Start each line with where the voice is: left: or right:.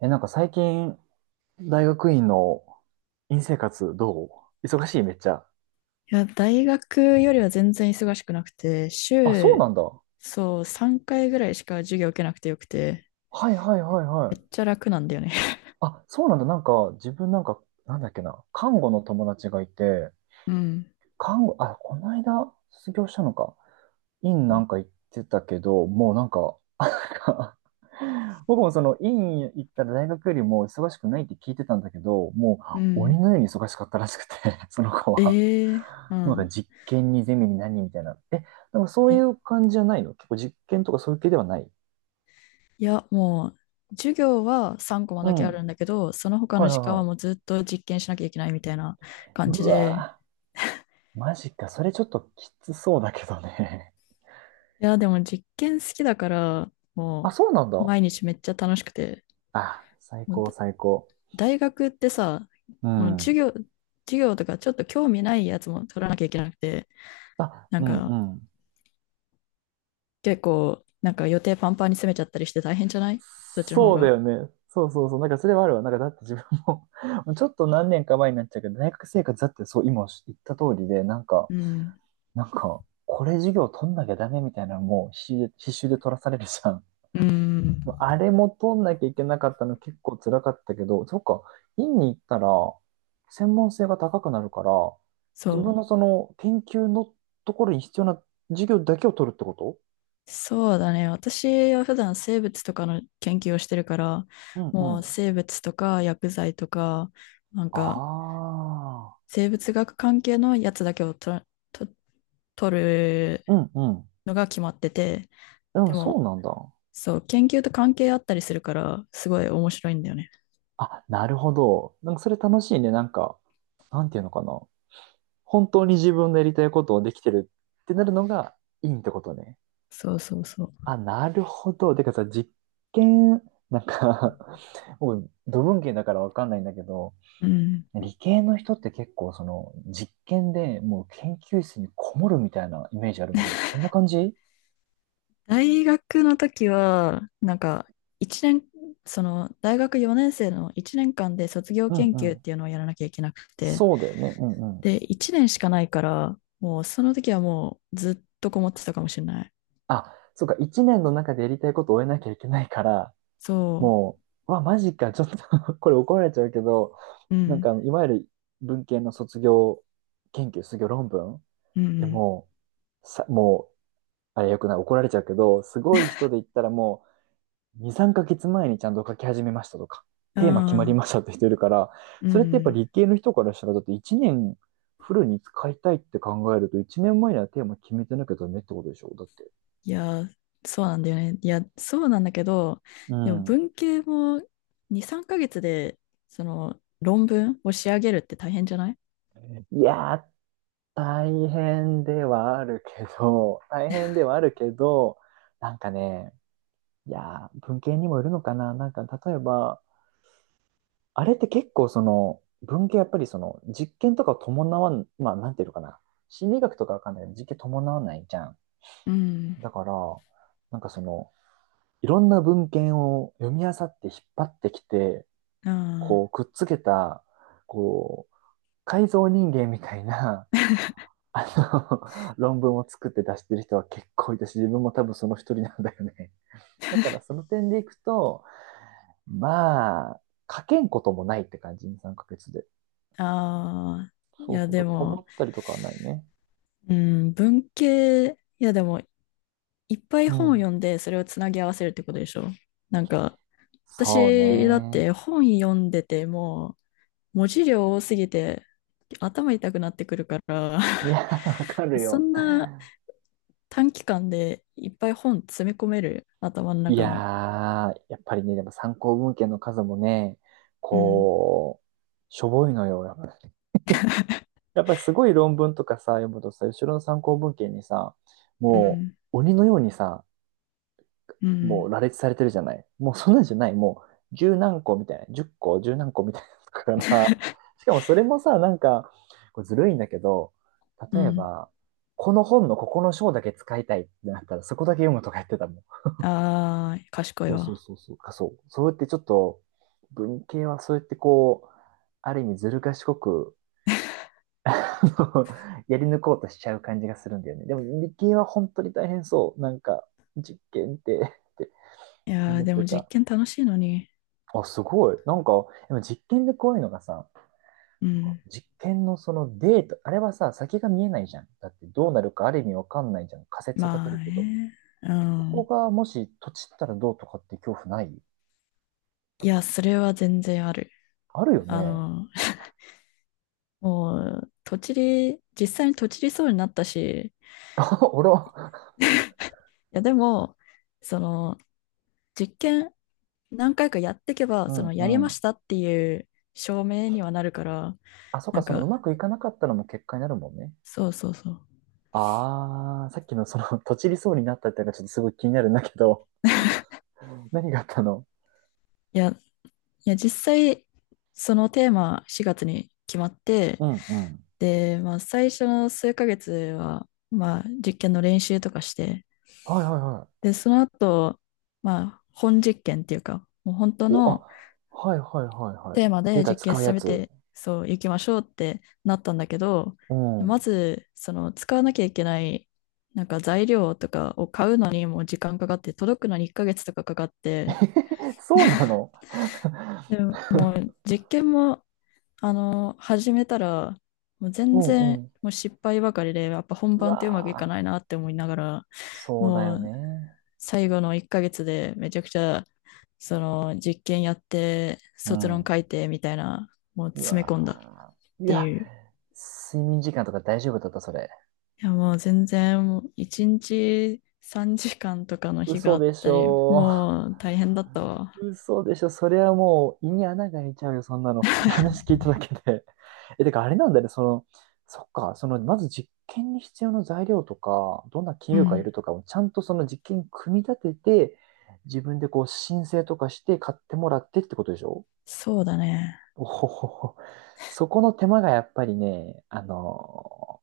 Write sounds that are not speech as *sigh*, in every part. right: なんか最近、大学院の院生活う忙しいめっちゃ。
left: いや、大学よりは全然忙しくなくて、
right: あ、そう
left: 週、
right: なんだ。
left: そう、3回ぐらいしか授業受けなくてよくて、
right: はいはいはいは
left: めっ
right: い。
left: ちゃ楽なんだよね。*laughs*
right: あ、そうなんだ。なんか、自分なんか、なんだっけな。看護の友達がいて、
left: うん。
right: あ、この間、卒業したのか。インなんか行ってたけど、もうなんか、*laughs* 僕もそのイン行ったら大学よりも忙しくないって聞いてたんだけど、も
left: う
right: う鬼
left: ん。
right: のように忙しかったらしくて、*laughs* その子は。
left: ええ、う
right: もうなん
left: ん。
right: か実験にゼミに何みたいな。なんかそうい
left: え、
right: う感じじゃないの？結構実験とかそういう系ではない？
left: いや、もう、授業は3コマ
right: う
left: だけあ
right: ん。
left: るんだけど、その他
right: は
left: の
right: いは
left: 時間
right: いは
left: はもう
right: い。
left: ずっと実験しなきゃいけないみたいな感
right: う
left: じで、
right: わぁ、マジか。それちょっときつそうだけどね。
left: いや、でも実験好きだから、
right: *laughs* あ、
left: も
right: そうなん
left: う、
right: だ。
left: 毎日めっちゃ楽しくて、
right: あ、最
left: もう
right: 高最高。
left: 大学ってさ、
right: う
left: もう授
right: ん。
left: 業、授業とかちょっと興味ないやつも取らなきゃいけなくて、
right: あ、
left: な
right: う
left: ん
right: んう
left: か
right: ん。
left: 結構、なんか予定パンパンに詰めちゃったりして大変じゃない、そっちの方
right: そうだ
left: が？
right: よね。そうそうそう。なんかそれはあるわ。なんかだって自分も *laughs* ちょっと何年か前になっちゃうけど、大学生活だってそう今言った通りで、なんか、
left: うん。
right: なんか、これ授業取んなきゃダメみたいなのも必死で、必修で取らされるじゃん。
left: うん。
right: あれも取んなきゃいけなかったの結構辛かったけど、そっか、院に行ったら、専門性が高くなるから、自分
left: そ
right: のその研究のところに必要な授業だけを取るってこと？
left: う。そうだね。私は普段生物とかの研究をしてるから、
right: うんう
left: もう
right: ん。
left: 生物とか薬剤とか、なん
right: あ
left: か
right: あ、
left: 生物学関係のやつだけをと、取る
right: うんうん。
left: のが決まってて、
right: で
left: で
right: もそう
left: も
right: なんだ。
left: そう、研究と関係あったりするから、すごい面白いんだよね。
right: あ、なるほど。なんかそれ楽しいね。なんか、なんていうのかな。本当に自分のやりたいことをできてるってなるのがいいってことね。
left: そうそうそう。
right: あ、なるほど。てかさ、実験、なんか *laughs* 僕、土文系だからわかんないんだけど、
left: うん。
right: 理系の人って結構その実験でもう研究室にこもるみたいなイメージあるんだけど、そんな感じ？
left: 大学の時は、なんか、一年、その、大学4年生の1年間で卒業
right: うん
left: 研
right: う
left: 究っ
right: ん。
left: ていうのをやらなきゃいけなくて、
right: そうだよね。うんうん。
left: で、1年しかないから、もうその時はもうずっとこもってたかもしれない。
right: あ、そうか。一年の中でやりたいことを終えなきゃいけないから、
left: そ
right: もうわ、マジか、ちょっと *laughs* これ怒られちゃうけど、
left: う。う
right: なんか、
left: ん。
right: いわゆる文系の卒業研究、卒業論文
left: う
right: で
left: ん。
right: もう、あれよくない、怒られちゃうけど、すごい人で言ったらもう、2、3ヶ月前にちゃんと書き始めましたとか、
left: う
right: テーマ決
left: ん。
right: ま
left: う
right: り
left: ん。
right: ましたって人いるから、
left: う
right: それってやっぱ
left: ん。
right: 理系の人からしたら、だって1年フルに使いたいって考えると、1年前にはテーマ決めてなきゃダメってことでしょだって。
left: いやー、そうなんだよね。いや、そうなんだけど、
right: う
left: でも
right: ん。
left: 文系も2、3ヶ月で、その論文を仕上げるって大変じゃない？
right: いやー、大変ではあるけど、*laughs* 大変ではあるけど、なんかね、いやー、文系にもよるのかな。なんか、例えば、あれって結構その、文系やっぱりその、実験とかを伴わん、まあ、なんていうのかな。心理学とかわかんないけど、実験伴わないじゃん。
left: うん。
right: だから、なんかその、いろんな文献を読み漁って引っ張ってきて、
left: うん。
right: こ
left: あ
right: う、くっつけた、こう、改造人間みたいな、あの、*laughs* 論文を作って出してる人は結構いたし、自分も多分その一人なんだよね。だからその点でいくと、まあ、書けんこともないって感じ、に3ヶ月で。
left: あ、い
right: そう
left: や、
right: そう
left: で
right: だ、困
left: も、
right: ったりとかはないね。
left: うん、文系、いや、でも、いっぱい
right: う
left: 本を
right: ん。
left: 読んで、それをつなぎ合わせるってことでしょ？なんか、
right: そう
left: 私だっ
right: ね。
left: て本読んでてもう、文字量多すぎて、頭痛くなってくるから
right: いや、*laughs* わか
left: *laughs*
right: る
left: そ
right: よ。
left: んな短期間でいっぱい本詰め込める、頭の
right: い
left: 中に？
right: やー、やっぱりね、でも参考文献の数もね、
left: うん、
right: こう、しょぼいのよ、やっぱり。やっぱりすごい論文とかさ、読むとさ、後ろの参考文献にさ、
left: う
right: も
left: ん、
right: う鬼のようにさ、
left: う
right: もう
left: ん
right: 羅列されてるじゃない。もうそんなんじゃない。もう十何個みたいな。十個、十何個みたいなのから。
left: *laughs*。
right: *laughs* しかもそれもさ、なんか、これずるいんだけど、
left: う
right: 例え
left: ん。
right: ば、この本のここの章だけ使いたいってなったら、そこだけ読むとか言ってたもん。
left: あー、賢い
right: そうそう
left: わ。
right: そうそう。か、そう。そうやってちょっと、文系はそうやってこう、ある意味ずる賢く *laughs*、やり抜こうとしちゃう感じがするんだよね。でも理系は本当に大変そう。なんか、実験って、って
left: いやー、
right: 思っ
left: で
right: て
left: も実
right: た。
left: 験楽しいのに。
right: あ、すごい。なんか、でも実験でこういうのがさ、
left: う
right: なんか
left: ん。
right: 実験のそのデータ、あれはさ、先が見えないじゃん。だってどうなるかある意味わかんないじゃん。仮説を立て
left: まあ
right: るけど。
left: ね。う
right: そこ
left: ん。
right: がもし、とちったらどうとかって恐怖ない？
left: いや、それは全然ある。
right: あるよ
left: あ
right: ね。
left: の、もう、とちり、実際にとちりそうになったし、
right: *laughs* あら。
left: いや、でも、その、実験何回かやっていけば、
right: う
left: そ
right: ん
left: の、やり
right: う
left: まし
right: ん。
left: たっていう証明にはなるから、
right: あ、そっ
left: な
right: か、
left: ん
right: そのう
left: か、
right: まくいかなかったのも結果になるもんね。
left: そうそうそう。
right: あー、さっきのその、*laughs* とちりそうになったってのがちょっとすごい気になるんだけど、何があったの？
left: いや、いや、実際、そのテーマ4月に決まって、
right: うんうん。
left: で、まあ、最初の数ヶ月は、まあ、実験の練習とかして、
right: はいはいは
left: で、その後、まあ、本実験っていうか、もう
right: い。
left: 本当
right: お、
left: の
right: あ、はいはいはいはい。
left: テーマ
right: デー
left: で
right: タ
left: 実験
right: 使う
left: 進
right: や
left: め
right: つ。
left: て、そう、行きましょうってなったんだけど、
right: う
left: ま
right: ん。
left: ず、その、使わなきゃいけない、なんか材料とかを買うのにも時間かかって、届くのに1ヶ月とかかかって、
right: *laughs* そうなの？ *laughs*
left: でも、もう実験も、あの、始めたら、もう
right: う
left: 全
right: んう
left: 然、
right: ん。
left: もう失敗ばかりで、やっぱ本
right: う
left: 番ってうまくいか
right: わー、
left: ないなって思いながら、
right: そうだ
left: も
right: よ
left: う
right: ね。
left: 最後の1ヶ月でめちゃくちゃ、その実験やって、
right: う
left: 卒
right: ん。
left: 論
right: う
left: 書いてみたいな、もう詰め込んだっ
right: わー。い
left: て
right: や、
left: いう。い
right: 睡眠時間とか大丈夫だった、それ？
left: や、もう全然、もう1日3時間とかの日が
right: 嘘
left: あっ
right: でし
left: たり、
right: ょ
left: もう大変だったわ。
right: う *laughs* 嘘でしょ。それはもう胃に穴が開いちゃうよ、そんなの。*laughs* 話聞いただけで。*laughs* え、てかあれなんだね、その、そっか、その、まず実験に必要な材料とか、どんな企
left: う
right: 業がい
left: ん。
right: るとかをちゃんとその実験組み立てて、自分でこう申請とかして買ってもらってってことでしょ？
left: そうだね。
right: おほほほ。そこの手間がやっぱりね、あの、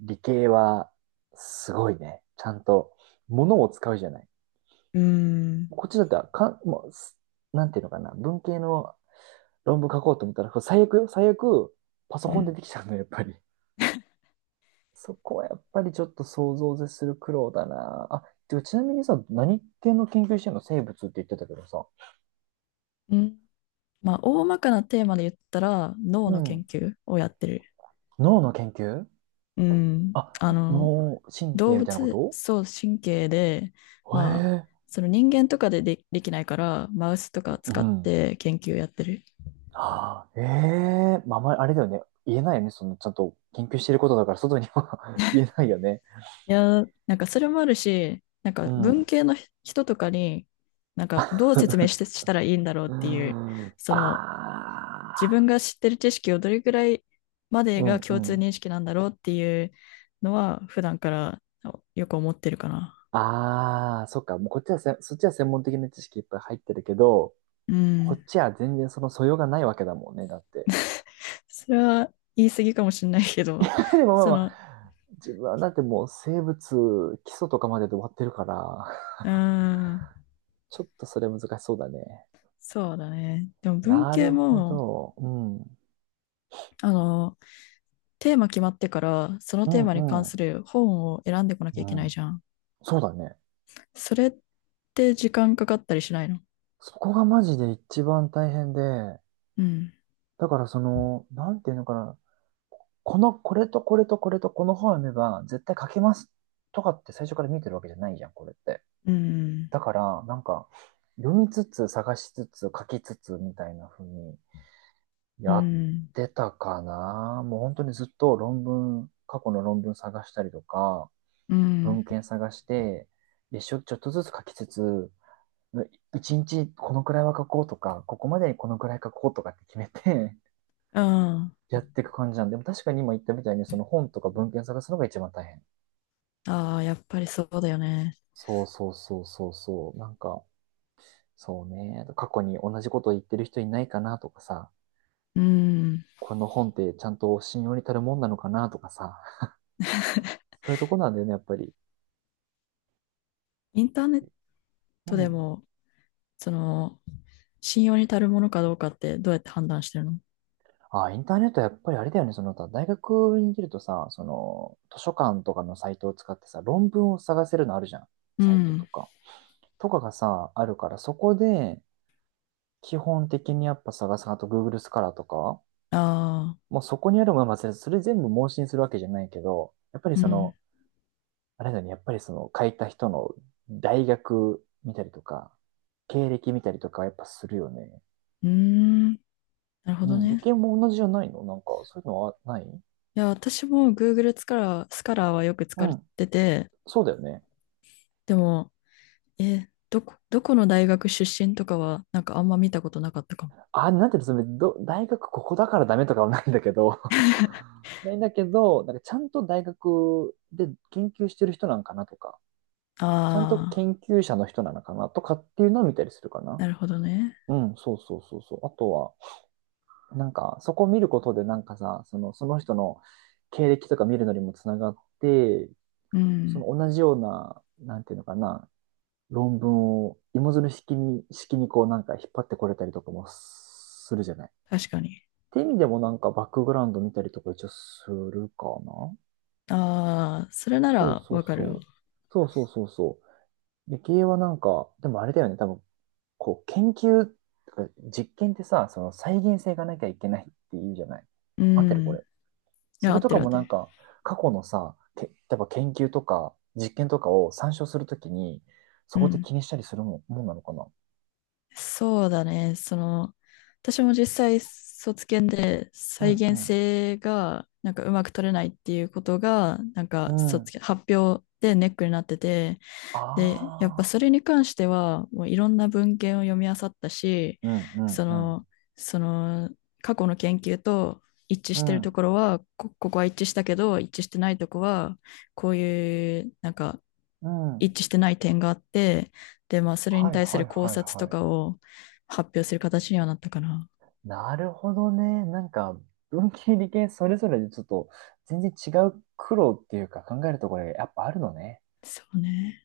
right: 理系はすごいね。ちゃんと物を使うじゃない。
left: うーん。
right: こっちだったらかん、もうなんていうのかな、文系の論文書こうと思ったら、最悪よ、最悪、パソ
left: う
right: コンで
left: ん。
right: できちゃうの、やっぱり。*laughs* そこはやっぱりちょっと想像を絶する苦労だな。あ、てかちなみにさ、何系の研究してんの？生物って言ってたけどさ。
left: うん。まあ、大まかなテーマで言ったら、脳
right: う
left: の研
right: ん。
left: 究をやってる。
right: 脳の研究？
left: うん。
right: あ、
left: あの、
right: 脳神
left: 動
right: 経みたいなこ
left: 物、
right: と？
left: そう、神経で、
right: へ
left: まあ、
right: え。
left: その人間とかで、で、きないから、マウスとか
right: う
left: 使っ
right: ん。
left: て研究やってる。
right: ああ、ええまあ、あまりあれだよね。言えないよね。その、ちゃんと研究してることだから、外には *laughs* 言えないよね。
left: いやー、なんかそれもあるし、なんか
right: う
left: 文
right: ん。
left: 系の人とかに、なんかどう説明して
right: *laughs*
left: したらいいんだろうっ
right: うー
left: ていう、
right: ん。あ
left: その自分
right: あ。
left: が知ってる知識をどれぐらいまで
right: う
left: が
right: んう
left: 共通
right: ん。
left: 認識なんだろうっていうのは、普段からよく思ってるかな。
right: ああ、そっか。もうこっちはせ、そっちは専門的な知識いっぱい入ってるけど、
left: う
right: こっ
left: ん。
right: ちは全然その素養がないわけだもんね。だって。
left: それは言い過ぎかもしれないけど、
right: *laughs* でもまあ
left: そ
right: まあ、
left: の、
right: 自分はだってもう生物基礎とかまでで終わってるから、
left: うーん、
right: ちょっとそれ難しそうだね。
left: そうだね。でも文
right: な
left: 系
right: るほ
left: も、
right: ど。うん。
left: あの、テーマ決まってから、その
right: う
left: テ
right: ん
left: ーマに関
right: う
left: す
right: ん。
left: る本を選んでこなき
right: う
left: ゃいけない
right: ん。
left: じゃん。
right: そうだね。
left: それって時間かかったりしないの？
right: そこがマジで一番大変で、
left: うん、
right: だからその、なんていうのかな。この、これとこれとこれとこの本を読めば絶対書けますとかって最初から見てるわけじゃないじゃん、これって。
left: うん、
right: だから、なんか、読みつつ、探しつつ、書きつつ、みたいな風に
left: う
right: やっ
left: ん、
right: てたかな。もう本当にずっと論文、過去の論文探したりとか、
left: う
right: 文
left: ん、
right: 献探して、一生ちょっとずつ書きつつ、一日このくらいは書こうとか、ここまでにこのくらい書こうとかって決めて
left: うん。
right: *laughs* やっていく感じなんで、でも確かに今言ったみたいに、その本とか文献探すのが一番大変。
left: ああ、やっぱりそうだよね。
right: そうそうそうそうそう。なんか、そうね。過去に同じことを言ってる人いないかなとかさ、
left: うん。
right: この本ってちゃんと信用に足るもんなのかなとかさ、*laughs* そういうとこなんだよね、やっぱり。
left: インターネッ
right: う
left: トで
right: ん。
left: も、その、信用に足るものかどうかってどうやって判断してるの？
right: あ、インターネットはやっぱりあれだよね、その他、大学にいるとさ、その、図書館とかのサイトを使ってさ、論文を探せるのあるじゃん。
left: う
right: サイトと
left: ん。
right: か。とかがさ、あるから、そこで、基本的にやっぱ探す、あと Google スカラーとか、
left: ああ。
right: もうそこにあるものは忘れず、それ全部盲信するわけじゃないけど、やっぱり
left: う
right: そ
left: ん。
right: の、あれだね、やっぱりその書いた人の大学見たりとか、経歴見たりとかはやっぱするよね。
left: うーん。なるほ
right: う
left: ど
right: ん、理
left: ね。
right: 系も同じじゃないの？なんか、そういうのはない？
left: いや、私も Google スカラーはよく使
right: う
left: っ
right: ん、
left: てて、
right: そうだよね。
left: でも、どこの大学出身とかは、なんかあんま見たことなかったかも。
right: あ、なんていうの、それど、大学ここだからダメとかはないんだけど、*laughs* ないんだけど、なんかちゃんと大学で研究してる人なんかなとか、ちゃんと
left: ああ、
right: 研究者の人なのかなとかっていうのを見たりするかな。
left: なるほどね。
right: うん、そうそうそうそう。あとは、なんか、そこを見ることで、なんかさ、その、その人の経歴とか見るのにもつながって、
left: う
right: その
left: ん。
right: 同じような、なんていうのかな、論文を芋づる式にこうなんか引っ張ってこれたりとかもするじゃない。っ
left: 確かに。
right: て意味でもなんかバックグラウンド見たりとか一応するかな。
left: ああ、それな
right: そう
left: ら
right: そう
left: わかるわ。
right: そう。そうそうそうそう。理系はなんか、でもあれだよね、多分、こう、研究とか実験ってさ、その再現性がなきゃいけないっていうじゃない。
left: う
right: 合ってるこ
left: ん。い
right: れ？そ
left: や、合
right: れ
left: っ
right: と
left: て
right: か
left: る合っ
right: も
left: て
right: なん
left: る。
right: か、過去のさ、け、例えば研究とか実験とかを参照するときに、
left: う
right: そこって
left: ん。
right: 気にしたりするもん、もんなのかな？
left: そうだね。その、私も実際卒検で
right: う
left: 再現
right: ん
left: 性がなんかうまく取れないっていうことが、なん
right: う
left: か
right: ん。う
left: 卒
right: ん。
left: 検、発表でネックになってて、
right: あ
left: で、やっぱ
right: あ。
left: それに関しては、もういろんな文献を読み漁ったし、
right: うんうん
left: そ
right: うん。
left: の、その、過去の研究と一致してるところは、ここは一致したけど、一致してないとこは、こういう、なんか、
right: うん。うん。
left: 一致してない点があって、で、まあ、それに
right: はい
left: 対す
right: は
left: る
right: い
left: 考
right: はい
left: 察と
right: はい。
left: かを発表する形にはなったかな。
right: なるほどね。なんか、文系理系それぞれでちょっと全然違う苦労っていうか考えるところがやっぱあるのね。
left: そうね。